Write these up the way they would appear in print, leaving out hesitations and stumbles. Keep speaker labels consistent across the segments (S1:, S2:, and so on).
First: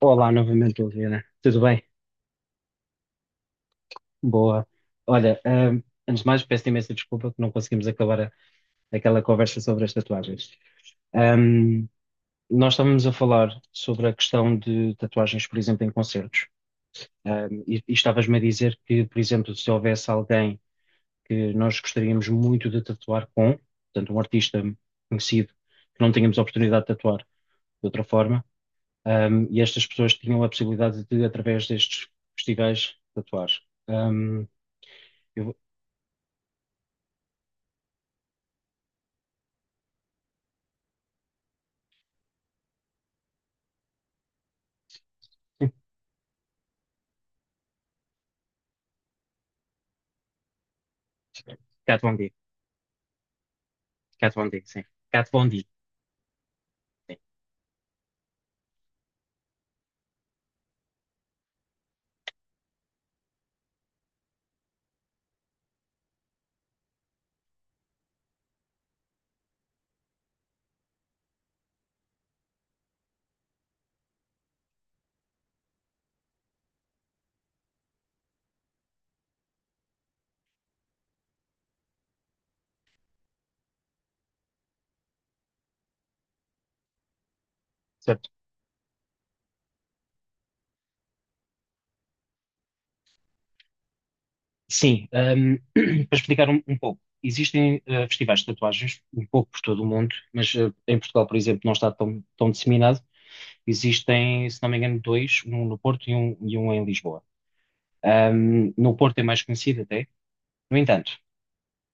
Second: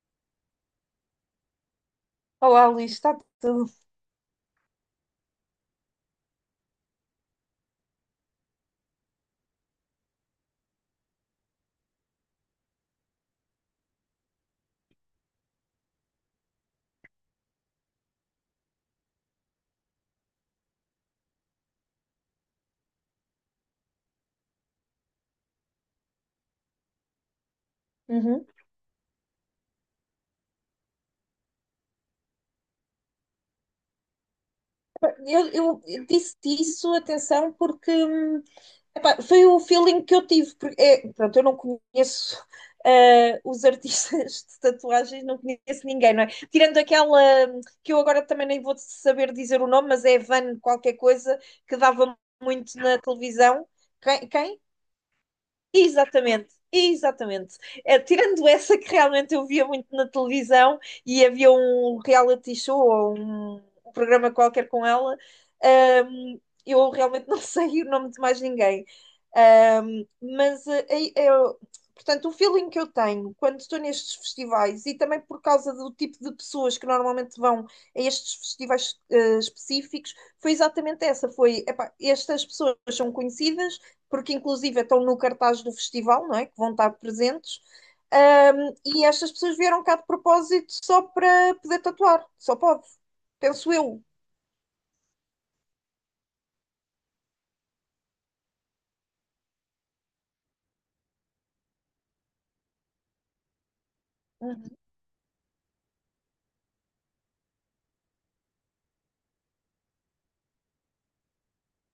S1: Olá novamente, Liliana. Tudo bem?
S2: Olá, Luís, está tudo.
S1: Boa. Olha, antes de mais, peço imensa desculpa que não conseguimos acabar aquela conversa sobre as tatuagens. Ahm, Nós estávamos a falar sobre a questão de tatuagens, por exemplo, em concertos. E estavas-me a dizer que, por exemplo, se houvesse alguém que nós gostaríamos muito de tatuar com, portanto, um artista conhecido, que não tínhamos a oportunidade de tatuar de outra forma,
S2: Uhum.
S1: e estas pessoas tinham a possibilidade de, através destes festivais, tatuar. Hum. Eu
S2: Eu,
S1: vou...
S2: eu disse-te isso, atenção, porque epá, foi o feeling que eu tive. Porque, é, pronto, eu não conheço os artistas de tatuagens, não
S1: Sim,
S2: conheço ninguém, não é? Tirando aquela que eu agora também nem vou saber dizer o nome, mas é Van qualquer coisa, que
S1: Kat Von
S2: dava
S1: D.
S2: muito na televisão. Quem?
S1: Kat Von
S2: Quem?
S1: D, sim. Cat Von D,
S2: Exatamente,
S1: sim.
S2: exatamente. Tirando essa que realmente eu via muito na televisão e havia um reality show ou um programa qualquer com ela, ahm, eu realmente não sei o nome de mais ninguém. Ahm, mas, eh, eh, eu- Portanto, o feeling que eu tenho quando estou nestes festivais e também por causa do tipo de pessoas que normalmente vão a estes festivais, específicos, foi exatamente essa. Foi, epá, estas pessoas são conhecidas porque inclusive estão no cartaz do festival, não é? Que vão estar presentes.
S1: Certo.
S2: Um, e estas pessoas vieram cá de propósito só para poder tatuar, só pode, penso eu.
S1: Sim, para explicar um pouco, existem festivais de tatuagens um pouco por todo o mundo, mas em Portugal, por exemplo, não está tão, tão disseminado. Existem, se não me
S2: Uhum.
S1: engano, dois, um no Porto e um em Lisboa. No Porto é mais conhecido até. No entanto,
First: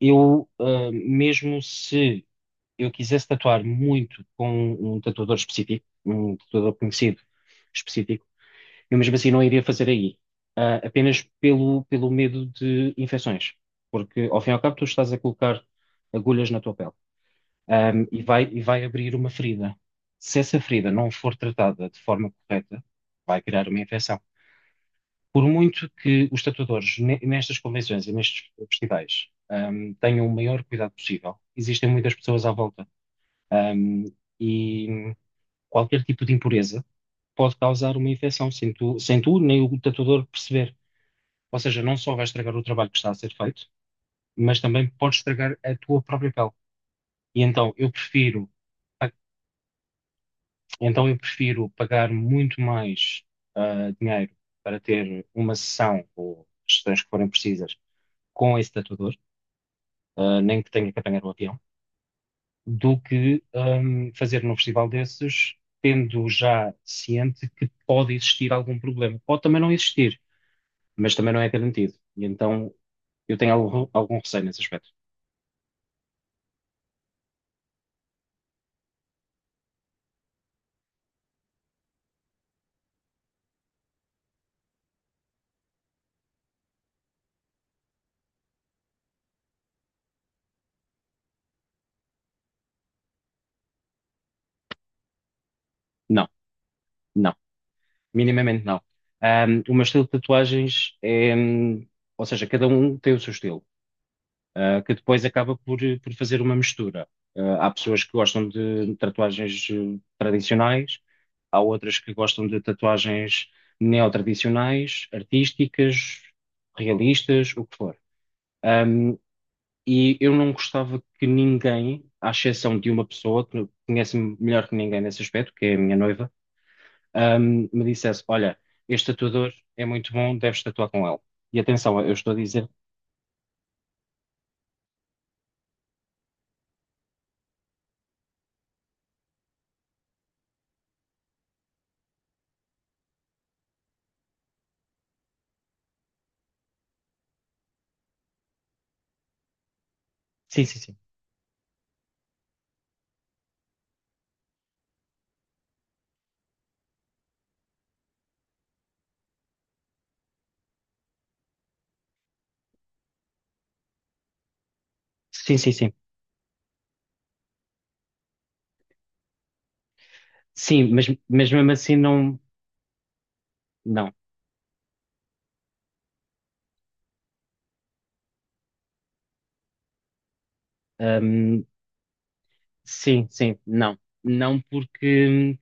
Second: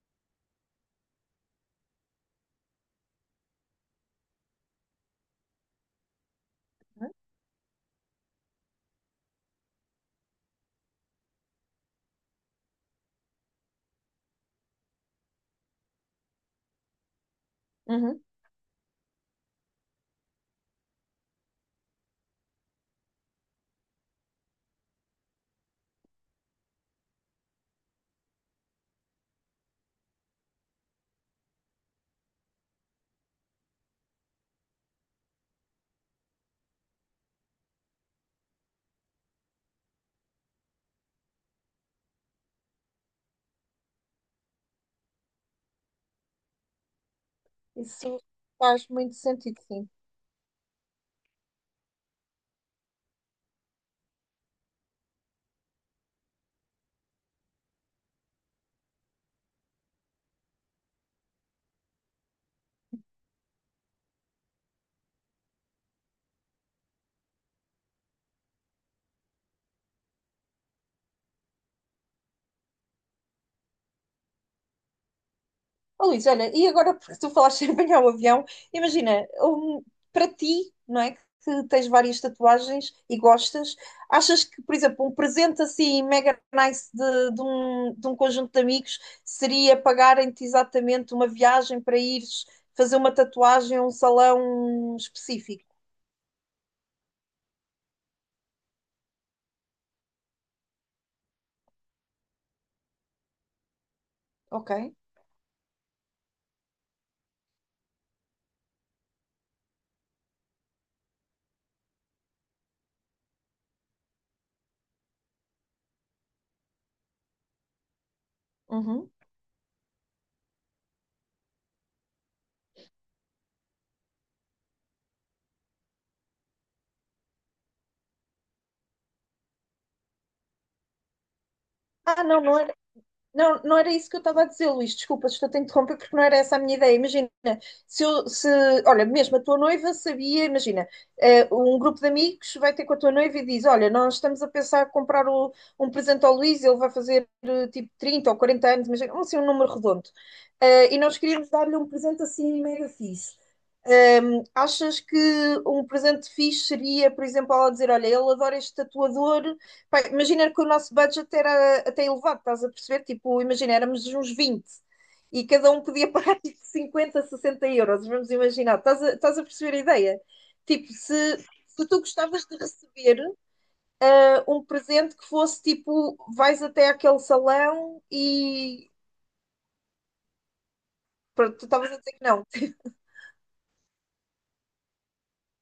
S1: mesmo se eu quisesse tatuar muito com um tatuador específico, um tatuador conhecido específico, eu mesmo assim não iria fazer aí. Apenas pelo, pelo medo de infecções, porque ao fim e ao cabo tu estás a colocar agulhas na tua pele, e
S2: Uhum.
S1: vai, e vai abrir uma ferida. Se essa ferida não for tratada de forma correta, vai criar uma infecção. Por muito que os tatuadores nestas convenções e nestes festivais, tenham o maior cuidado possível, existem muitas pessoas à volta, ahm, e qualquer tipo de impureza pode causar uma infecção sem tu nem o tatuador perceber. Ou seja, não só vais estragar o trabalho que está a ser feito, mas também podes estragar a tua própria pele. E então eu
S2: Isso
S1: prefiro,
S2: faz
S1: ah,
S2: muito sentido, sim.
S1: então eu prefiro pagar muito mais dinheiro para ter uma sessão ou sessões que forem precisas com esse tatuador, nem que tenha que apanhar o avião, do que fazer num festival desses, tendo já ciente que pode existir algum problema. Pode também não existir, mas também não é garantido. E então eu tenho algum receio nesse aspecto.
S2: Oh, Luís, olha, e agora porque tu falaste em apanhar o avião, imagina, para ti, não é? Que tens várias tatuagens e gostas, achas que, por exemplo, um presente assim mega nice de um conjunto de amigos seria pagarem-te exatamente uma viagem para ires fazer uma tatuagem a um salão específico?
S1: Não, não. Minimamente não. O meu estilo de tatuagens é, ou seja, cada um tem o seu estilo,
S2: Ok.
S1: que depois acaba por fazer uma mistura. Há pessoas que gostam de tatuagens tradicionais, há outras que gostam de tatuagens neotradicionais, artísticas, realistas, o que for.
S2: Uhum.
S1: Ahm, e eu não gostava que me dissesse: "Olha, este tatuador é muito bom, deves tatuar com ele." E atenção, eu
S2: Ah,
S1: estou a
S2: não, não.
S1: dizer:
S2: Não, não era isso que eu estava a dizer, Luís. Desculpa, estou-te a interromper porque não era essa a minha ideia. Imagina, se eu, se, olha, mesmo a tua noiva sabia, imagina, um grupo de amigos vai ter com a tua noiva e diz: Olha, nós estamos a pensar em comprar um presente ao Luís, ele vai fazer tipo 30 ou 40 anos, imagina, assim, um número redondo.
S1: Sim, sim, sim.
S2: E nós queríamos dar-lhe um presente assim mega fixe. Achas que um presente fixe seria, por exemplo, ela dizer: Olha, ele adora este tatuador. Pá, imagina que o nosso budget era até elevado, estás a perceber? Tipo, imagina, éramos uns 20 e
S1: Sim,
S2: cada
S1: sim,
S2: um
S1: sim.
S2: podia pagar tipo 50, 60 euros. Vamos imaginar, estás a perceber a ideia?
S1: Sim,
S2: Tipo,
S1: mas,
S2: se,
S1: mas mesmo
S2: se
S1: assim,
S2: tu
S1: não.
S2: gostavas de receber
S1: Não.
S2: um presente que fosse tipo: vais até aquele salão e. Pronto,
S1: Ahm,
S2: tu estavas a dizer que não.
S1: sim, sim, não. Não, porque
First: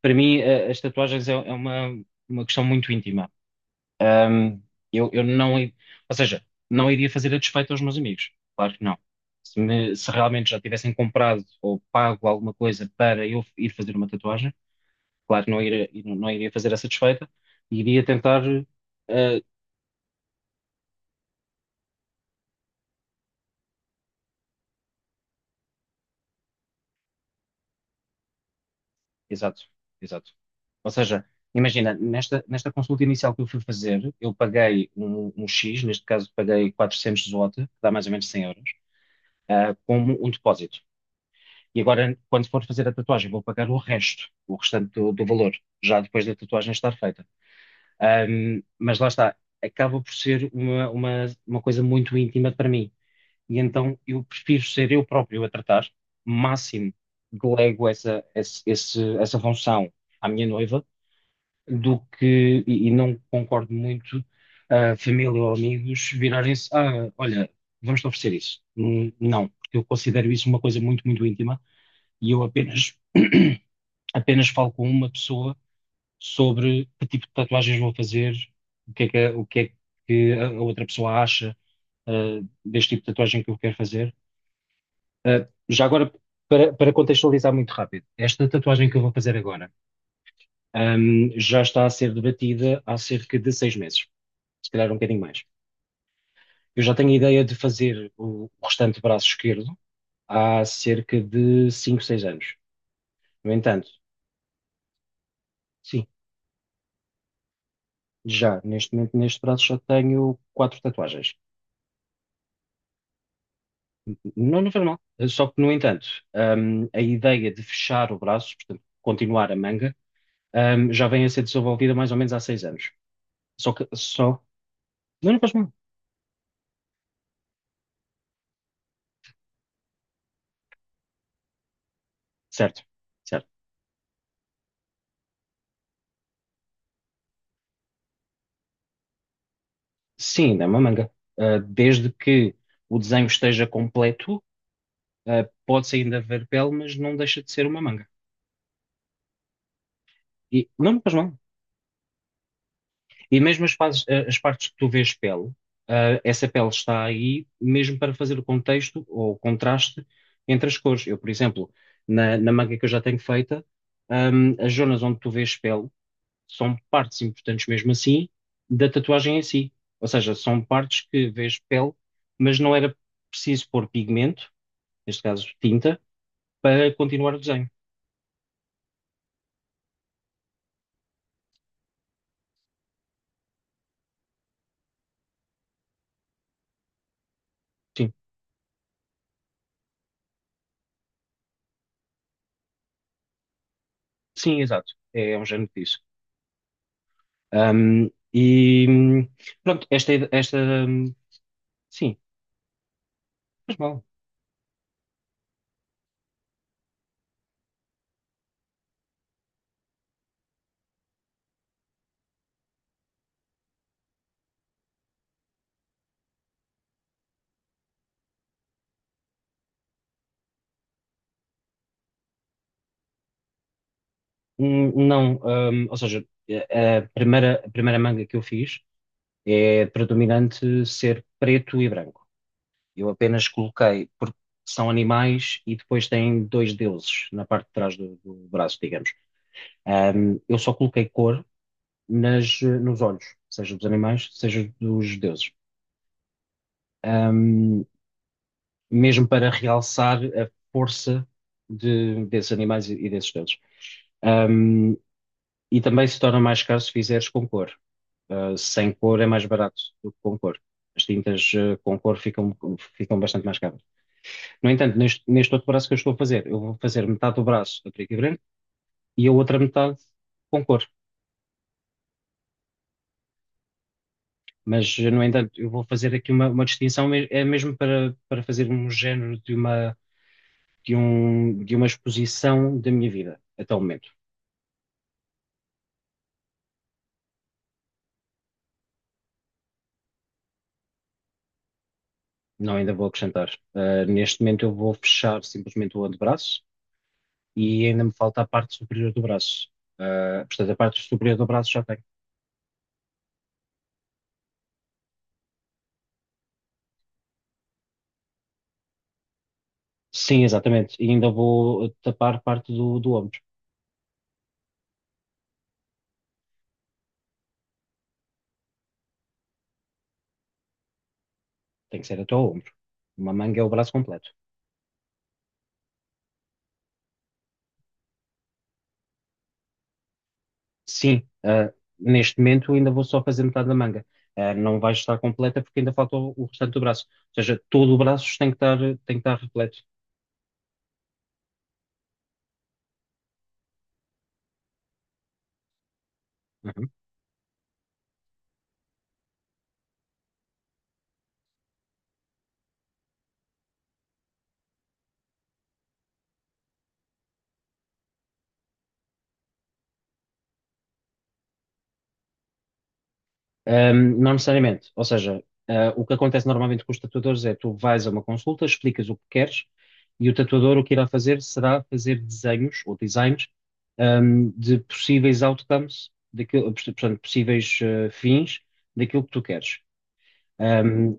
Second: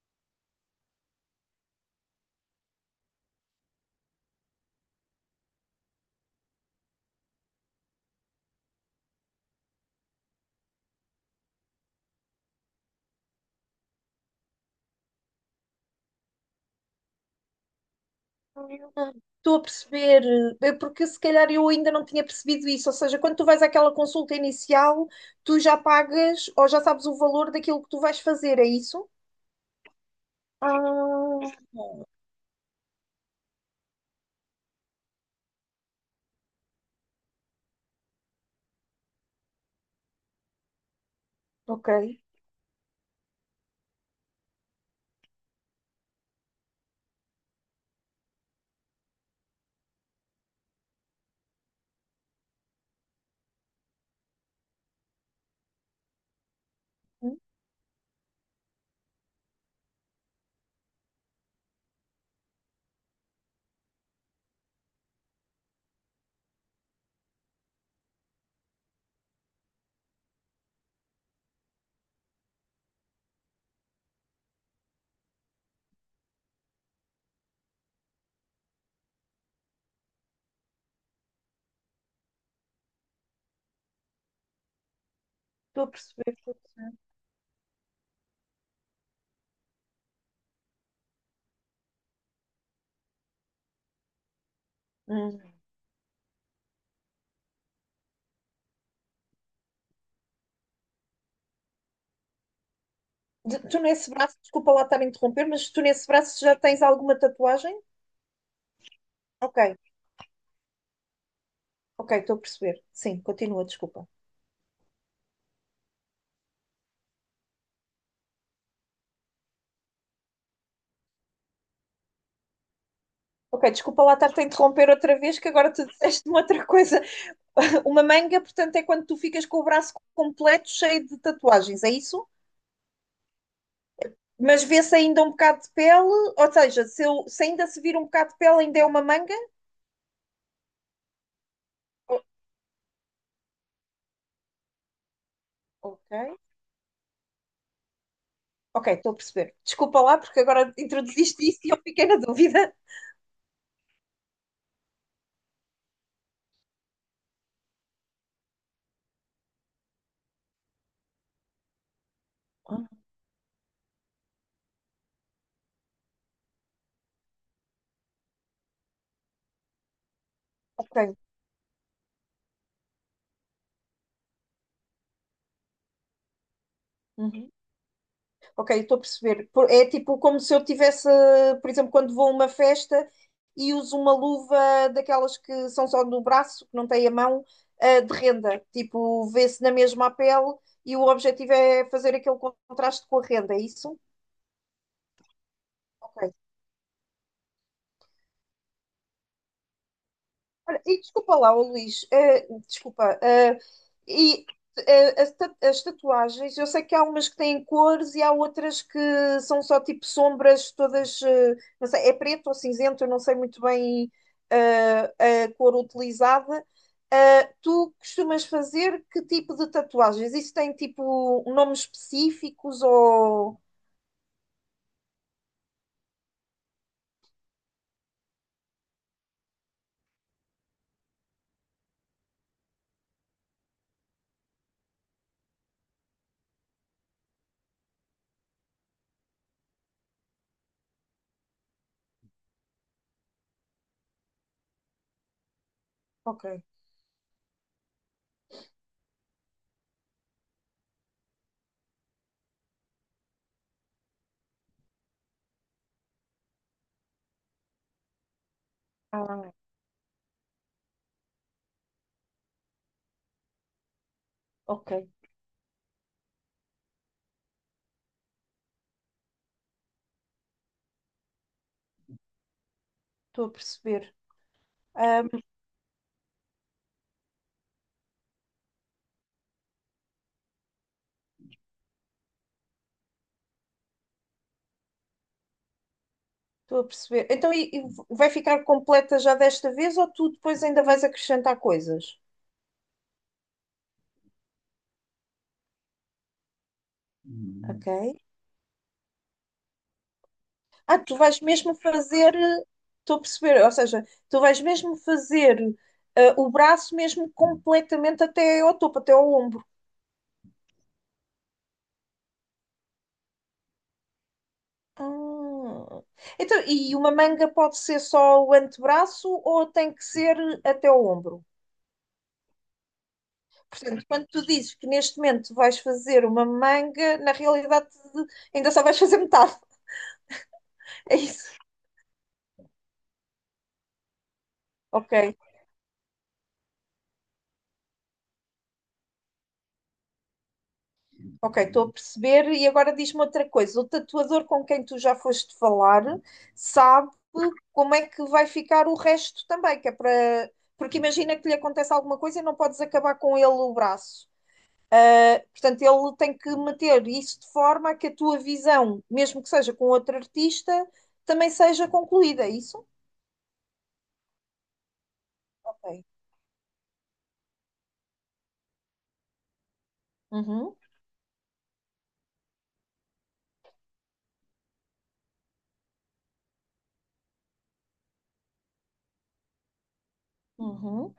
S1: para mim as tatuagens é uma questão muito íntima. Ahm, eu não. Ou seja, não iria fazer a despeito aos meus amigos. Claro que não. Se realmente já tivessem comprado ou pago alguma coisa para eu ir fazer uma tatuagem. Claro, não iria fazer essa desfeita, e iria tentar. eh,
S2: Estou a perceber, porque se calhar eu ainda não tinha percebido isso. Ou seja, quando tu vais àquela consulta inicial, tu já pagas ou já sabes o valor daquilo que tu vais fazer, é isso?
S1: Exato, exato. Ou seja,
S2: Ah,
S1: imagina, nesta consulta inicial que eu fui fazer, eu paguei um X, neste caso paguei 400 zloty, que dá mais ou menos 100 euros, como um depósito. E
S2: ok.
S1: agora, quando for fazer a tatuagem, vou pagar o resto, o restante do valor, já depois da tatuagem estar feita. Mas lá está, acaba por ser uma coisa muito íntima para mim. E então eu prefiro ser eu próprio a tratar, máximo
S2: Hum,
S1: delego essa função à minha noiva, do que, e não concordo muito, a família ou amigos virarem-se, olha, vamos-te oferecer isso. Não, porque eu considero isso uma coisa muito, muito íntima e eu apenas, apenas falo com uma pessoa sobre que tipo de tatuagens vou fazer, o que é que a outra pessoa acha, ah, deste tipo de tatuagem que eu quero fazer. Já
S2: Estou a
S1: agora,
S2: perceber.
S1: para contextualizar muito rápido, esta tatuagem que eu vou fazer agora, já está a ser debatida há cerca de 6 meses, se calhar um bocadinho
S2: Hum.
S1: mais. Eu já tenho a ideia de fazer o restante braço esquerdo há cerca de 5, 6 anos. No
S2: Tu
S1: entanto,
S2: nesse braço, desculpa lá estar a interromper, mas tu
S1: sim,
S2: nesse braço já tens alguma tatuagem?
S1: já neste momento, neste
S2: Ok,
S1: braço, já tenho quatro tatuagens.
S2: ok, estou a perceber. Sim, continua, desculpa.
S1: Não, não faz mal. Só que, no entanto, a ideia de fechar o braço, portanto, continuar a manga, já vem a ser desenvolvida mais ou menos há 6 anos.
S2: Ok,
S1: Só que,
S2: desculpa lá estar-te
S1: só.
S2: a interromper outra
S1: Não lhe
S2: vez, que
S1: faz mal.
S2: agora tu disseste-me outra coisa. Uma manga, portanto, é quando tu ficas com o braço completo cheio de tatuagens, é isso?
S1: Certo, certo.
S2: Mas vê-se ainda um bocado de pele, ou seja, se ainda se vir um bocado de pele, ainda é uma manga?
S1: Sim, ainda é uma manga. Desde
S2: O-
S1: que o desenho esteja completo, pode-se
S2: Ok.
S1: ainda ver pele, mas não deixa de ser uma manga.
S2: Ok, estou a perceber. Desculpa lá, porque
S1: E
S2: agora
S1: não lhe faz mal.
S2: introduziste isso e eu fiquei na dúvida.
S1: E mesmo as partes que tu vês pele, essa pele está aí mesmo para fazer o contexto ou o contraste entre as cores. Eu, por exemplo, na manga que eu já
S2: Ah,
S1: tenho feita, as zonas onde tu vês pele, são partes importantes mesmo assim da tatuagem em si. Ou seja, são partes
S2: ok.
S1: que vês pele, mas não era preciso pôr pigmento, neste caso tinta, para continuar o
S2: Uhum.
S1: desenho.
S2: Ok, estou a perceber. É tipo como se eu tivesse, por exemplo, quando vou a uma festa e uso uma luva daquelas que são só no braço, que não tem a mão,
S1: Sim,
S2: de renda. Tipo, vê-se na mesma a pele e o objetivo é fazer aquele contraste com a renda, é isso?
S1: sim, exato. É, um género disso.
S2: Ok.
S1: E pronto, esta
S2: Olha, e
S1: hum,
S2: desculpa lá, ô Luís,
S1: sim,
S2: desculpa.
S1: faz mal.
S2: E as tatuagens, eu sei que há umas que têm cores e há outras que são só tipo sombras, todas, não sei, é preto ou cinzento, eu não sei muito bem a cor utilizada. Tu costumas fazer que tipo de tatuagens? Isso tem tipo nomes específicos ou.
S1: Não, ou seja, a primeira manga que eu fiz é predominante ser preto e branco. Eu apenas coloquei, porque são animais e depois têm dois deuses na parte de trás do braço, digamos. Eu só coloquei cor nas, nos olhos, seja dos animais, seja dos deuses.
S2: Ok,
S1: Ahm, Mesmo para realçar a força desses animais e desses deuses. Um, e também se torna mais caro se fizeres com cor. Sem cor é mais
S2: ah,
S1: barato do que com cor. As tintas, com cor ficam bastante mais caras. No
S2: ok,
S1: entanto, neste outro braço que eu estou a fazer, eu vou fazer metade do braço a preto e branco e a outra metade com cor.
S2: estou a perceber.
S1: Mas, no entanto, eu vou fazer aqui uma distinção, é mesmo para, para fazer um género de uma exposição da minha vida até o momento.
S2: Estou a perceber. Então, e vai ficar completa já desta vez ou tu depois ainda vais acrescentar coisas?
S1: Não ainda vou acrescentar. Neste momento eu vou fechar simplesmente o antebraço e ainda me
S2: Ok.
S1: falta a parte superior do braço. Portanto, a
S2: Ah,
S1: parte
S2: tu
S1: superior
S2: vais
S1: do braço
S2: mesmo
S1: já tenho.
S2: fazer. Estou a perceber. Ou seja, tu vais mesmo fazer o braço mesmo completamente até ao topo, até ao ombro.
S1: Sim, exatamente. E ainda vou tapar parte do ombro.
S2: Ah. Então, e uma manga pode ser só o antebraço ou tem que ser até ao ombro?
S1: Tem que ser até ao ombro. Uma manga é o braço
S2: Portanto, quando
S1: completo.
S2: tu dizes que neste momento vais fazer uma manga, na realidade ainda só vais fazer metade. É
S1: Sim,
S2: isso.
S1: neste momento ainda vou só fazer metade da manga. Não vai
S2: Ok.
S1: estar completa porque ainda falta o restante do braço. Ou seja, todo o braço tem que estar repleto.
S2: Ok, estou a perceber. E agora diz-me outra coisa: o tatuador com quem tu já foste falar
S1: Uhum.
S2: sabe como é que vai ficar o resto também, que é para. Porque imagina que lhe acontece alguma coisa e não podes acabar com ele o braço. Ah, portanto, ele tem que meter isso de forma a que a tua visão, mesmo que seja com outro artista, também seja concluída, é isso?
S1: Não necessariamente. Ou seja, o
S2: Ok.
S1: que acontece normalmente com os tatuadores é tu vais a uma consulta, explicas o que queres e o tatuador
S2: Uhum,
S1: o que irá fazer será fazer desenhos ou designs, de possíveis outcomes, daquilo, portanto, possíveis fins daquilo que tu queres.
S2: uhum.
S1: Ahm,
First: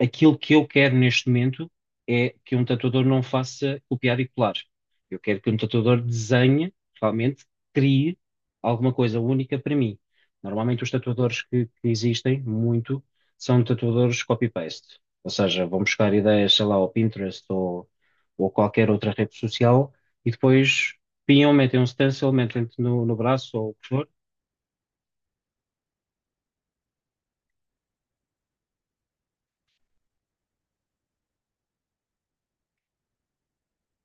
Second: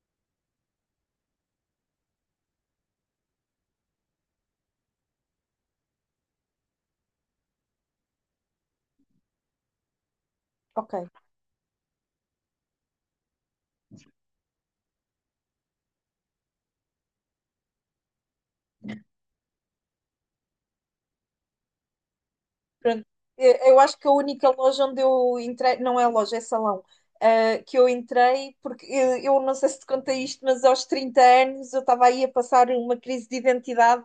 S1: Aquilo que eu quero neste momento é que um tatuador não faça copiar e colar. Eu quero que um tatuador desenhe, realmente crie alguma coisa única para mim. Normalmente os
S2: Ok.
S1: tatuadores que existem muito são tatuadores copy-paste. Ou seja, vão buscar ideias, sei lá, ao Pinterest ou qualquer outra rede social e depois pinham, metem um stencil, metem no,
S2: Pronto.
S1: no braço ou o
S2: Eu
S1: que
S2: acho
S1: for.
S2: que a única loja onde eu entrei, não é loja, é salão, que eu entrei, porque eu, não sei se te contei isto, mas aos 30 anos eu estava aí a passar uma crise de identidade,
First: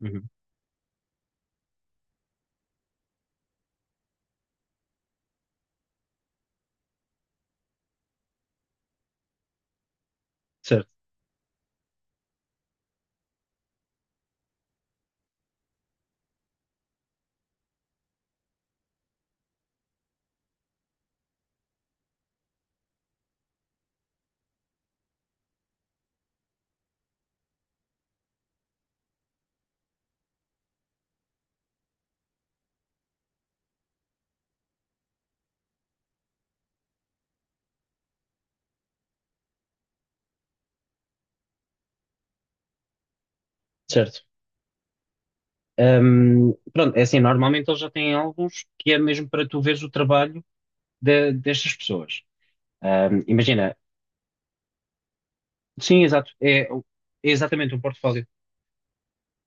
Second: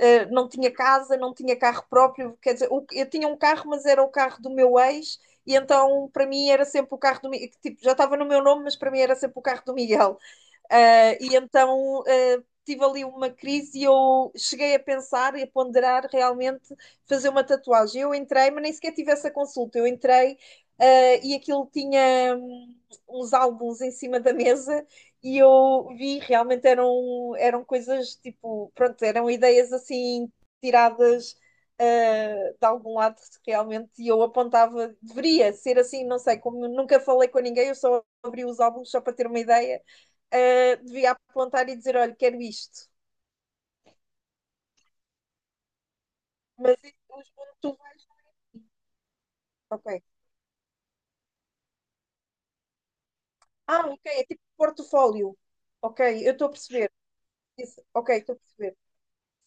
S1: Uhum.
S2: não tinha casa, não tinha carro próprio, quer dizer, eu tinha um carro, mas era o carro do meu ex, e então para mim era sempre o carro tipo, já estava no meu nome, mas para mim era sempre o carro do Miguel.
S1: Certo,
S2: E então tive ali uma crise e eu cheguei a pensar e a ponderar realmente fazer uma tatuagem. Eu entrei, mas nem sequer tive essa consulta. Eu entrei e aquilo tinha uns álbuns em cima da mesa e eu vi realmente eram coisas tipo, pronto, eram ideias assim tiradas. De algum lado realmente e eu apontava, deveria ser assim, não sei, como nunca falei com ninguém, eu só abri os álbuns só para ter uma ideia devia apontar e dizer: olha, quero isto.
S1: certo.
S2: Mas
S1: Pronto, é assim,
S2: onde
S1: normalmente
S2: tu
S1: eles já
S2: vais?
S1: têm alguns que é mesmo para tu veres o
S2: Ok.
S1: trabalho destas pessoas. Imagina,
S2: Ah, ok, é tipo portfólio. Ok,
S1: sim, exato,
S2: eu estou a
S1: é
S2: perceber.
S1: exatamente um
S2: Isso, ok,
S1: portfólio.
S2: estou a perceber.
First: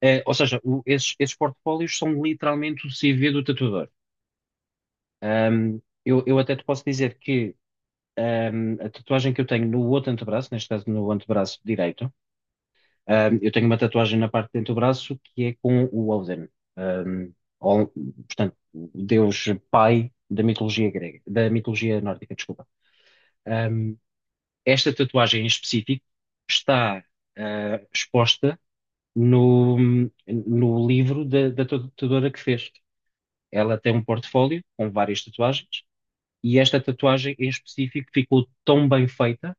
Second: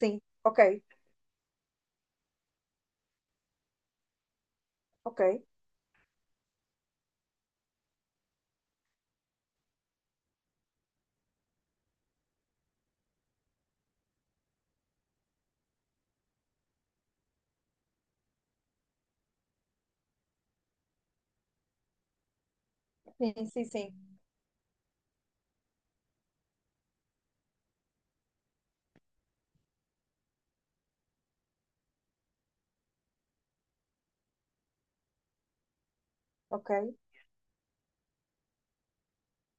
S2: Sim,
S1: É, ou seja,
S2: ok,
S1: esses portfólios são literalmente o CV do tatuador.
S2: ok.
S1: Eu até te posso dizer que a tatuagem que eu tenho no outro antebraço, neste caso no antebraço direito. Eu tenho uma tatuagem na parte de dentro do braço que é com o Odin. Um, Ol- Portanto, o Deus pai da mitologia grega, da mitologia nórdica, desculpa.
S2: Sim, sim,
S1: Um,
S2: sim.
S1: Esta tatuagem em específico está exposta no, no livro da tatuadora que fez. Ela tem um portfólio com várias tatuagens e
S2: Ok.
S1: esta tatuagem em específico ficou tão bem feita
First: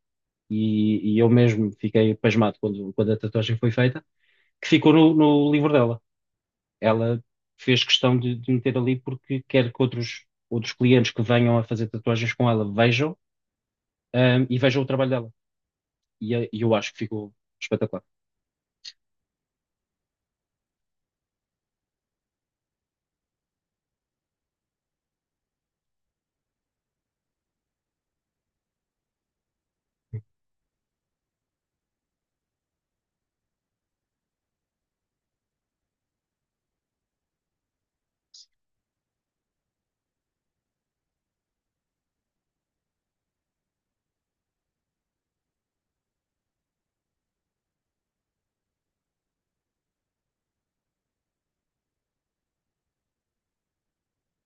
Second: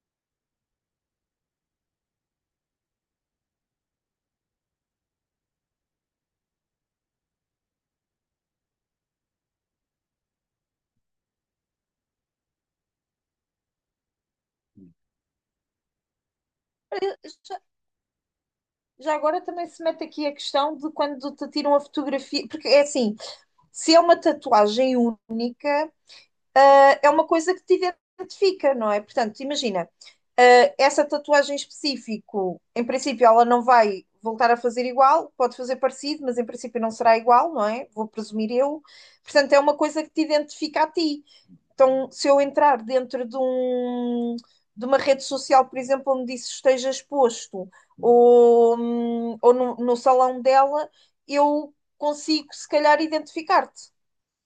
S1: e eu mesmo fiquei pasmado quando a tatuagem foi feita que ficou no livro dela. Ela fez questão de meter ali porque quer que outros clientes que venham a fazer tatuagens com ela vejam, e vejam o trabalho dela. E eu acho que ficou
S2: Já,
S1: espetacular.
S2: já agora também se mete aqui a questão de quando te tiram a fotografia, porque é assim, se é uma tatuagem única, é uma coisa que te identifica, não é? Portanto, imagina, essa tatuagem em específico, em princípio, ela não vai voltar a fazer igual, pode fazer parecido, mas em princípio não será igual, não é? Vou presumir eu. Portanto, é uma coisa que te identifica a ti. Então, se eu entrar dentro de uma rede social, por exemplo, onde isso esteja exposto, ou no salão dela, eu consigo, se calhar, identificar-te.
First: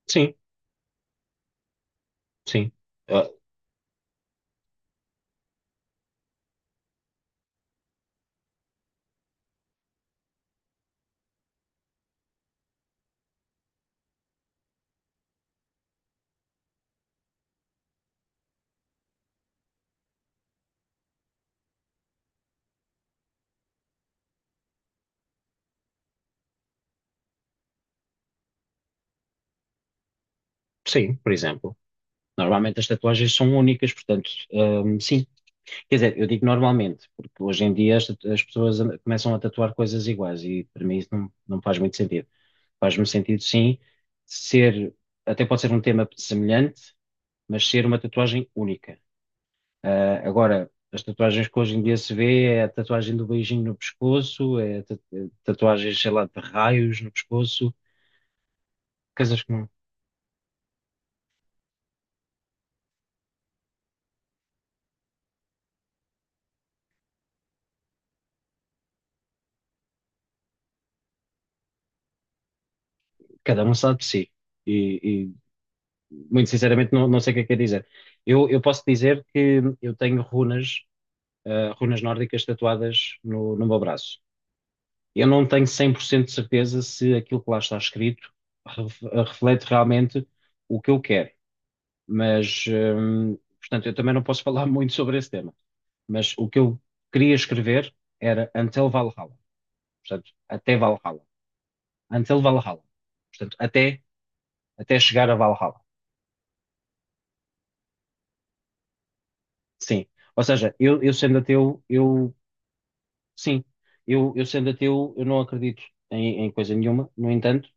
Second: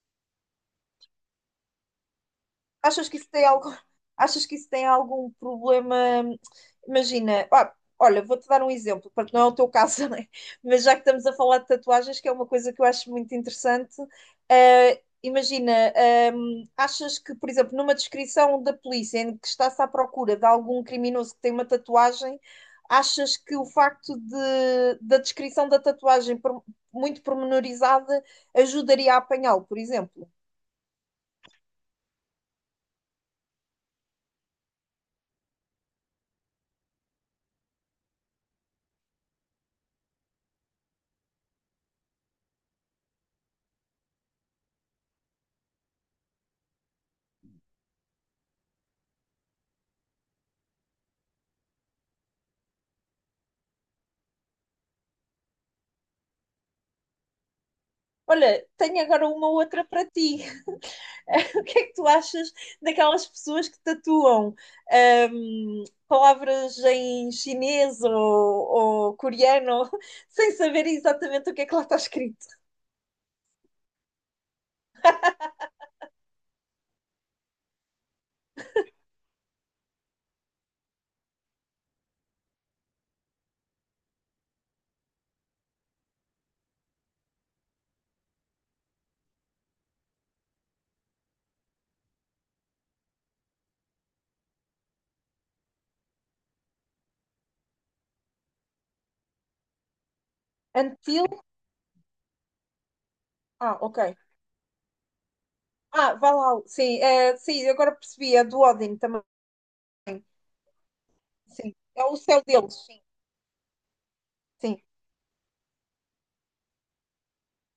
S1: Sim, sim.
S2: Achas que isso
S1: Ah,
S2: tem algo, achas que isso tem algum problema? Imagina, ah, olha, vou-te dar um exemplo, porque não é o teu caso, né? Mas já que estamos a falar de tatuagens, que é uma coisa que eu acho muito interessante, imagina, achas que, por exemplo, numa descrição da polícia em que está-se à procura de algum criminoso que tem uma tatuagem, achas que o facto da descrição da tatuagem muito pormenorizada ajudaria a apanhá-lo, por exemplo?
S1: sim, por exemplo. Normalmente as tatuagens são únicas, portanto, sim. Quer dizer, eu digo normalmente, porque hoje em dia as pessoas começam a tatuar coisas iguais e para mim isso não faz muito sentido. Faz-me sentido, sim, ser, até pode ser um tema semelhante, mas ser uma tatuagem única. Ah, agora, as tatuagens que hoje em dia se vê é a tatuagem do beijinho no pescoço, é tatuagens, sei lá, de raios no pescoço,
S2: Olha, tenho agora
S1: coisas
S2: uma
S1: que não-
S2: outra para ti. O que é que tu achas daquelas pessoas que tatuam palavras em chinês ou coreano sem saber exatamente o que é que lá está escrito?
S1: cada um sabe de si. E, e, muito sinceramente não sei o que é dizer. Eu posso dizer que eu tenho runas, runas nórdicas tatuadas no meu braço. Eu não tenho 100% de certeza se aquilo que lá está escrito reflete realmente o que eu quero. Mas, portanto, eu também não posso falar muito sobre esse tema. Mas o que eu queria escrever era Until Valhalla. Portanto, até Valhalla.
S2: Until?
S1: Until Valhalla. Portanto,
S2: Ah, ok.
S1: até chegar a Valhalla.
S2: Ah, vai lá. Sim, é, sim, agora percebi. É do Odin também.
S1: Sim. Ou seja, eu sendo
S2: Sim.
S1: ateu,
S2: É o
S1: eu,
S2: céu deles. Sim,
S1: sim. Eu sendo
S2: sim,
S1: ateu, eu não acredito em coisa nenhuma. No entanto,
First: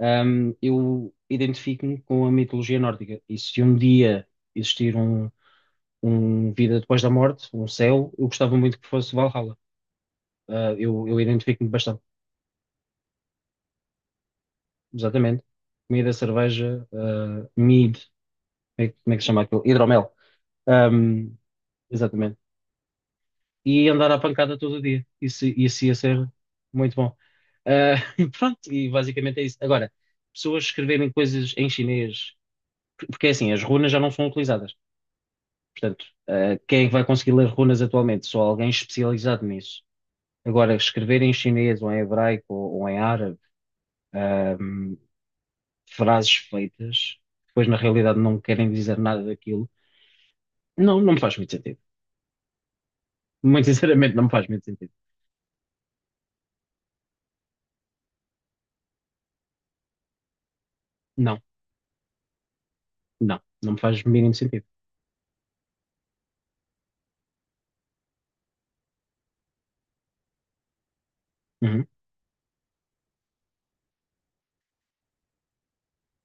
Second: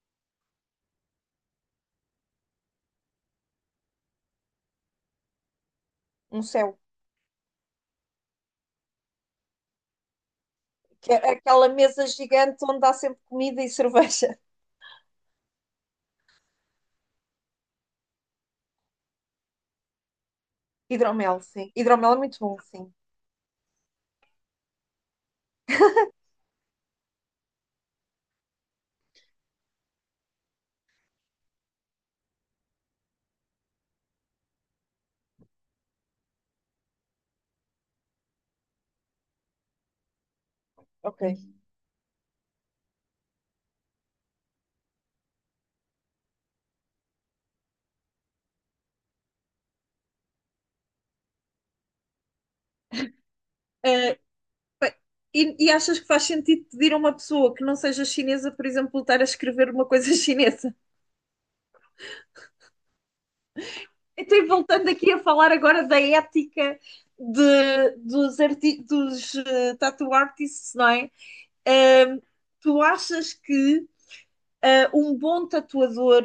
S1: eu identifico-me com a mitologia nórdica. E se um dia existir
S2: um
S1: um
S2: céu.
S1: vida depois da morte, um céu, eu gostava muito que fosse Valhalla. Ah, eu
S2: Que
S1: eu
S2: é aquela
S1: identifico-me bastante,
S2: mesa gigante onde há sempre comida e cerveja.
S1: exatamente. Comida, cerveja, ah, mead, como é que se chama aquilo? Hidromel. Ahm,
S2: Hidromel, sim. Hidromel é
S1: exatamente.
S2: muito bom, sim.
S1: E andar à pancada todo o dia. Isso ia ser muito bom. Ah, pronto, e basicamente é isso. Agora, pessoas escreverem coisas em chinês, porque é assim, as runas já não são utilizadas. Portanto, quem é que vai conseguir ler runas atualmente? Só alguém especializado nisso. Agora, escrever
S2: Ok.
S1: em chinês ou em hebraico ou em árabe. Frases feitas, que depois na realidade não querem dizer nada daquilo. Não me faz muito sentido. Muito sinceramente,
S2: Ah,
S1: não me faz muito sentido.
S2: bem, e achas que faz sentido pedir a uma pessoa que não seja chinesa, por exemplo, estar a escrever uma coisa chinesa?
S1: Não, não me faz mínimo
S2: Então, e
S1: sentido.
S2: voltando aqui a falar agora da ética dos tattoo artists, não é?
S1: Uhum,
S2: Ah, tu achas que um bom tatuador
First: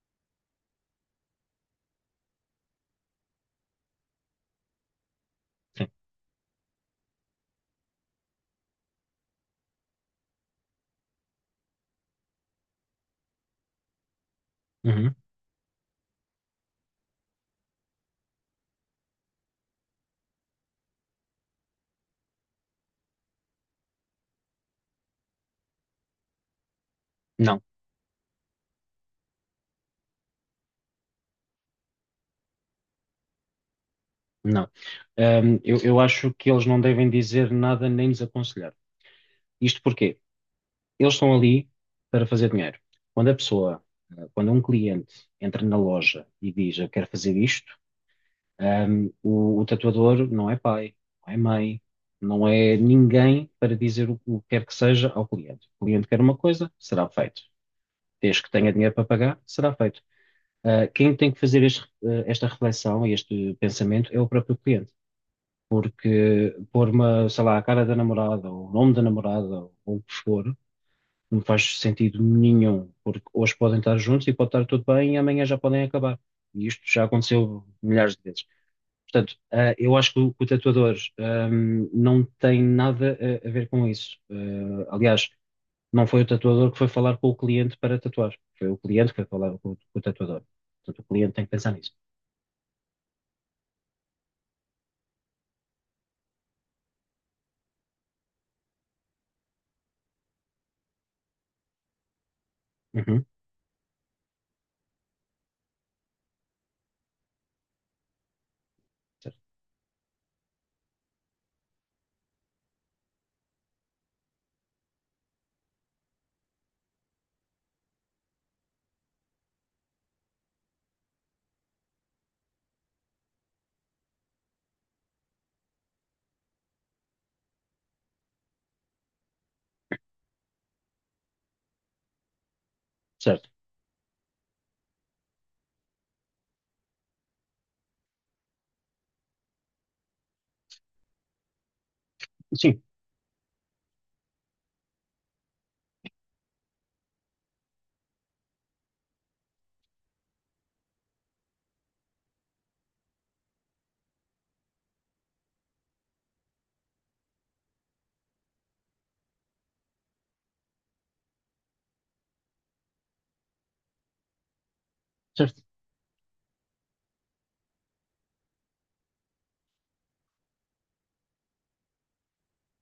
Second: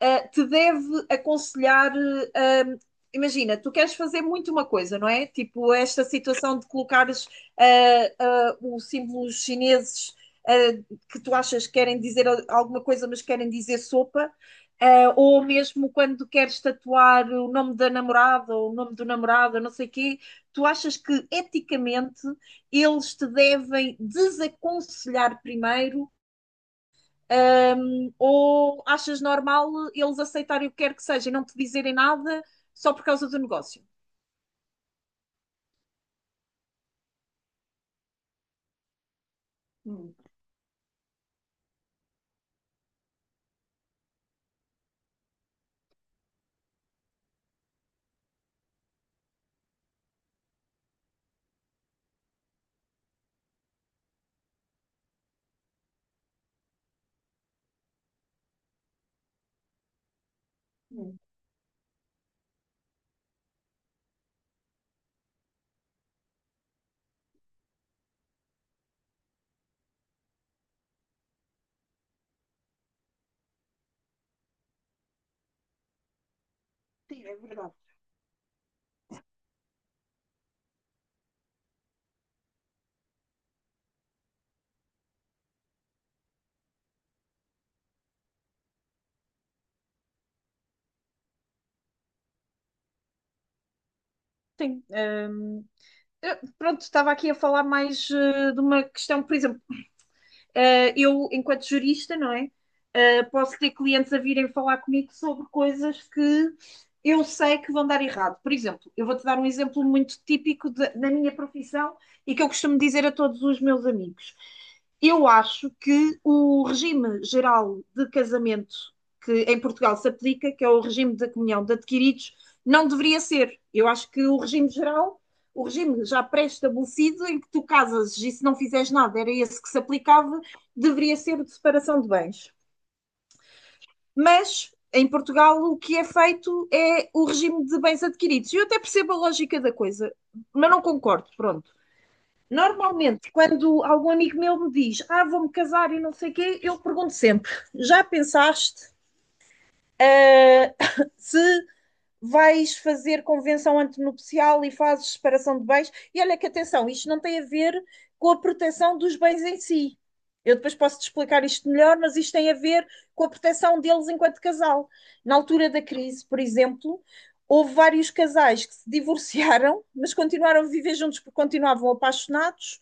S2: te deve aconselhar. eh, um, Imagina, tu queres fazer muito uma coisa, não é? Tipo,
S1: sim,
S2: esta situação de colocares os símbolos chineses eh, que tu achas que querem dizer alguma coisa, mas querem dizer sopa.
S1: uhum,
S2: Ou mesmo quando queres tatuar o nome da namorada ou o nome do namorado, não sei o quê, tu achas que eticamente eles te devem desaconselhar primeiro.
S1: não,
S2: Ou achas normal eles aceitarem o que quer que seja e não te dizerem nada só por causa do negócio?
S1: não. Eu acho que eles não devem dizer nada nem desaconselhar. Isto
S2: Hum,
S1: porque eles estão ali para fazer dinheiro. Quando a pessoa, quando um cliente entra na loja e diz eu quero fazer isto. O tatuador não é pai, não é mãe, não é ninguém para dizer o que quer que seja ao cliente. O cliente quer uma coisa, será feito. Desde que tenha dinheiro para pagar, será feito. Quem
S2: hum.
S1: tem que fazer esta reflexão e este pensamento é o próprio cliente. Porque pôr uma, sei lá, a cara da namorada, ou o nome da namorada, ou o que for, não faz sentido nenhum. Porque hoje podem estar juntos e pode estar tudo bem e amanhã já podem acabar. E isto já aconteceu milhares de vezes. Portanto, ah, eu acho que o tatuador não tem nada a ver com isso. Ah, aliás, não foi o tatuador que foi falar com o cliente para tatuar. Foi o cliente que foi falar com, o tatuador. Portanto, o cliente tem que pensar nisso.
S2: Sim. Pronto, estava aqui a falar mais de uma questão, por exemplo. Eu, enquanto jurista, não é?
S1: Uhum,
S2: Posso ter clientes a virem falar comigo sobre coisas que eu sei que vão dar errado. Por exemplo, eu vou-te dar
S1: certo.
S2: um exemplo muito típico da minha profissão e que eu costumo dizer a todos os meus amigos. Eu acho que o regime geral de casamento que em Portugal se aplica, que é o regime da comunhão de adquiridos, não deveria ser. Eu acho que o regime geral, o regime já pré-estabelecido, em que tu casas e se não fizeres nada, era esse que se aplicava, deveria ser de separação de bens.
S1: Certo.
S2: Mas em Portugal o que é feito é o regime de bens adquiridos. E eu até percebo a lógica da coisa, mas não concordo, pronto.
S1: Sim,
S2: Normalmente, quando algum amigo meu me diz, ah, vou-me casar e não sei o quê, eu pergunto sempre, já pensaste se vais fazer convenção antenupcial e fazes separação de bens. E olha que atenção, isto não tem a ver com a proteção dos bens em si. Eu depois posso te explicar isto melhor, mas isto tem a ver com a proteção deles enquanto casal. Na
S1: certo.
S2: altura da crise, por exemplo, houve vários casais que se divorciaram, mas continuaram a viver juntos porque continuavam apaixonados,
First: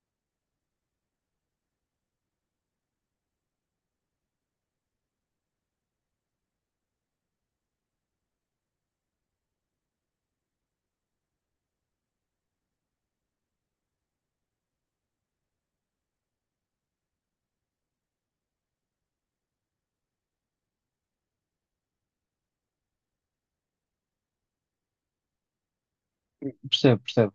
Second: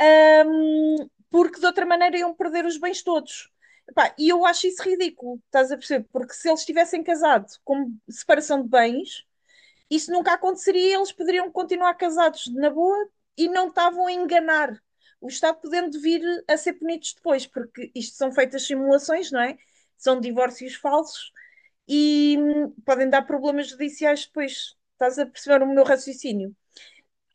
S2: hum, porque de outra maneira iam perder os bens todos. Epá, e eu acho isso ridículo, estás a perceber? Porque se eles tivessem casado com separação de bens, isso nunca aconteceria, eles poderiam continuar casados na boa e não estavam a enganar. O Estado podendo vir a ser punidos depois, porque isto são feitas simulações, não é? São divórcios falsos e podem dar problemas judiciais depois. Estás a perceber o meu raciocínio?
S1: Percebo, percebo.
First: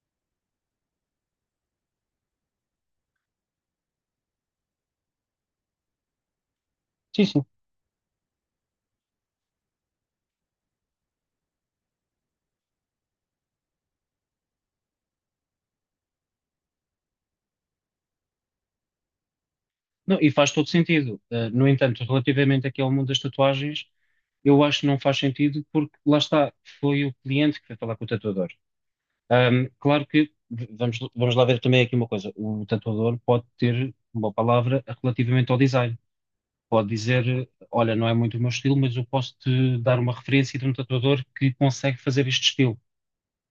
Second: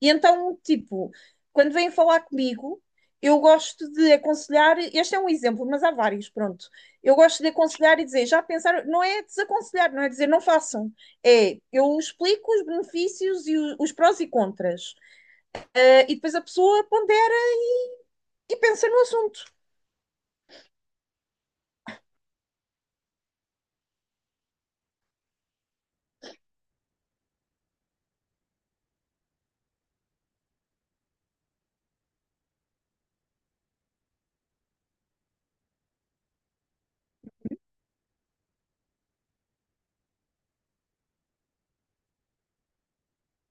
S2: E então, tipo, quando vêm falar comigo, eu gosto de aconselhar. Este é um exemplo, mas há vários, pronto. Eu
S1: Sim,
S2: gosto
S1: sim.
S2: de aconselhar e dizer, já pensaram, não é desaconselhar, não é dizer não façam. É, eu explico os benefícios e os prós e contras. Ah, e depois a pessoa pondera e pensa no assunto.
S1: Não, e faz todo sentido. Ah, no entanto, relativamente aqui ao mundo das tatuagens, eu acho que não faz sentido porque lá está, foi o cliente que foi falar com o tatuador. Claro que vamos lá ver também aqui uma coisa. O tatuador pode ter uma palavra relativamente ao design. Pode dizer, olha, não é muito o meu estilo, mas eu posso te dar uma referência de um tatuador que consegue fazer este estilo.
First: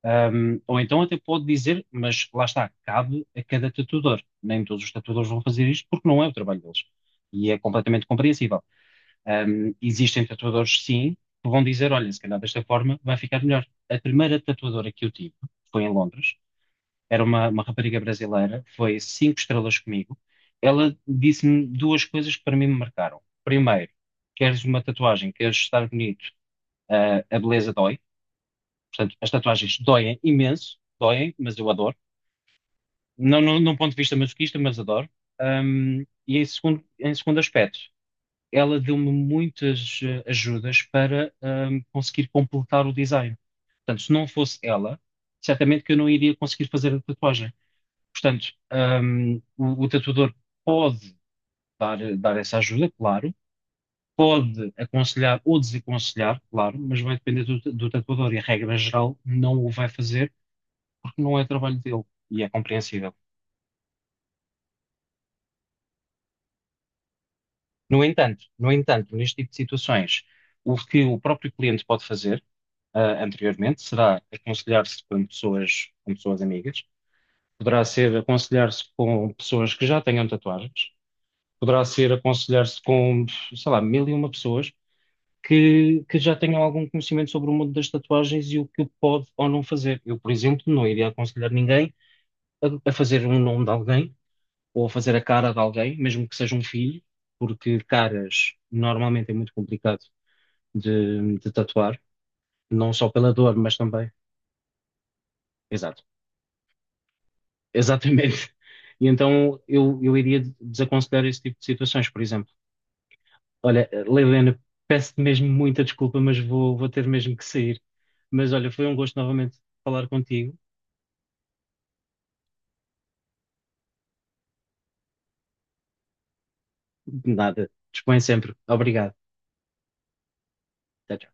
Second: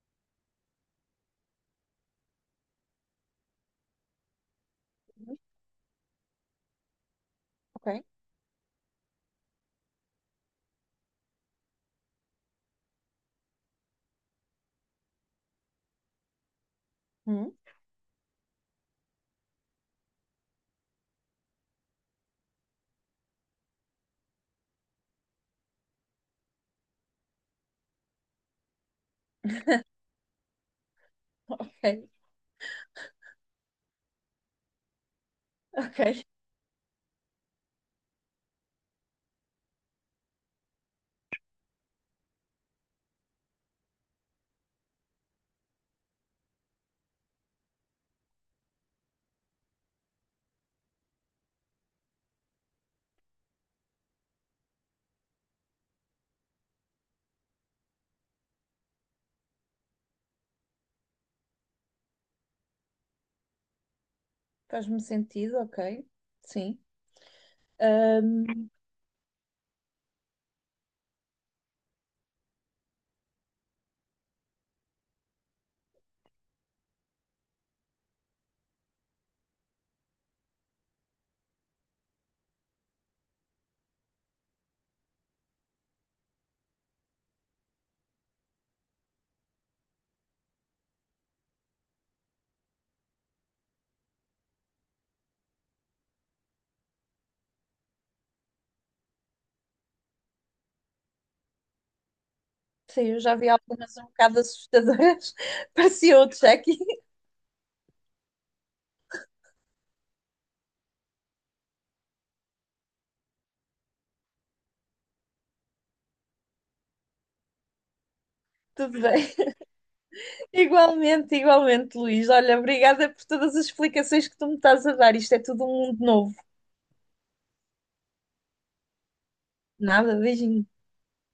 S1: Ou então até pode dizer, mas lá está, cabe a cada tatuador. Nem todos os tatuadores vão fazer isto porque não é o trabalho deles. E é
S2: Ok.
S1: completamente compreensível. Existem tatuadores, sim, que vão dizer, olha, se calhar desta forma vai ficar melhor. A primeira tatuadora que eu tive foi em Londres, era
S2: Hum,
S1: uma rapariga brasileira, foi cinco estrelas comigo. Ela disse-me duas coisas que para mim me marcaram. Primeiro, queres uma tatuagem, queres estar bonito, ah, a beleza dói. Portanto, as tatuagens doem imenso, doem, mas eu adoro.
S2: ok.
S1: Não, não, não ponto de vista masoquista, mas adoro. Ahm,
S2: Ok.
S1: e em segundo aspecto, ela deu-me muitas ajudas para conseguir completar o design. Portanto, se não fosse ela, certamente que eu não iria conseguir fazer a tatuagem. Portanto, o tatuador pode dar essa ajuda, claro, pode aconselhar ou desaconselhar, claro, mas vai depender do tatuador e, a regra geral, não o vai fazer porque não é trabalho dele e é compreensível.
S2: Faz-me sentido, ok. Sim.
S1: No entanto, no entanto, neste tipo de situações, o que o próprio cliente pode fazer, ah, anteriormente será aconselhar-se com pessoas amigas, poderá ser aconselhar-se com pessoas que já tenham tatuagens, poderá ser aconselhar-se com, sei lá, 1001 pessoas que já tenham algum conhecimento sobre o mundo das tatuagens e o que pode ou não fazer. Eu, por exemplo, não iria aconselhar ninguém a fazer um nome de alguém ou a fazer a cara de alguém, mesmo que seja um filho, porque caras normalmente é muito complicado de tatuar, não
S2: Sim,
S1: só
S2: eu
S1: pela
S2: já vi
S1: dor, mas
S2: algumas um
S1: também.
S2: bocado assustadoras.
S1: Exato,
S2: Parecia outro check.
S1: exatamente. E então eu iria desaconselhar esse tipo de situações, por exemplo. Olha, Leilena, peço-te mesmo muita desculpa, mas vou ter mesmo que sair. Mas olha, foi um
S2: Tudo
S1: gosto
S2: bem.
S1: novamente falar contigo.
S2: Igualmente, igualmente, Luís. Olha, obrigada por todas as explicações que tu me estás a dar. Isto é tudo um mundo novo.
S1: Nada. Dispõe sempre. Obrigado.
S2: Nada, beijinho.
S1: Até já.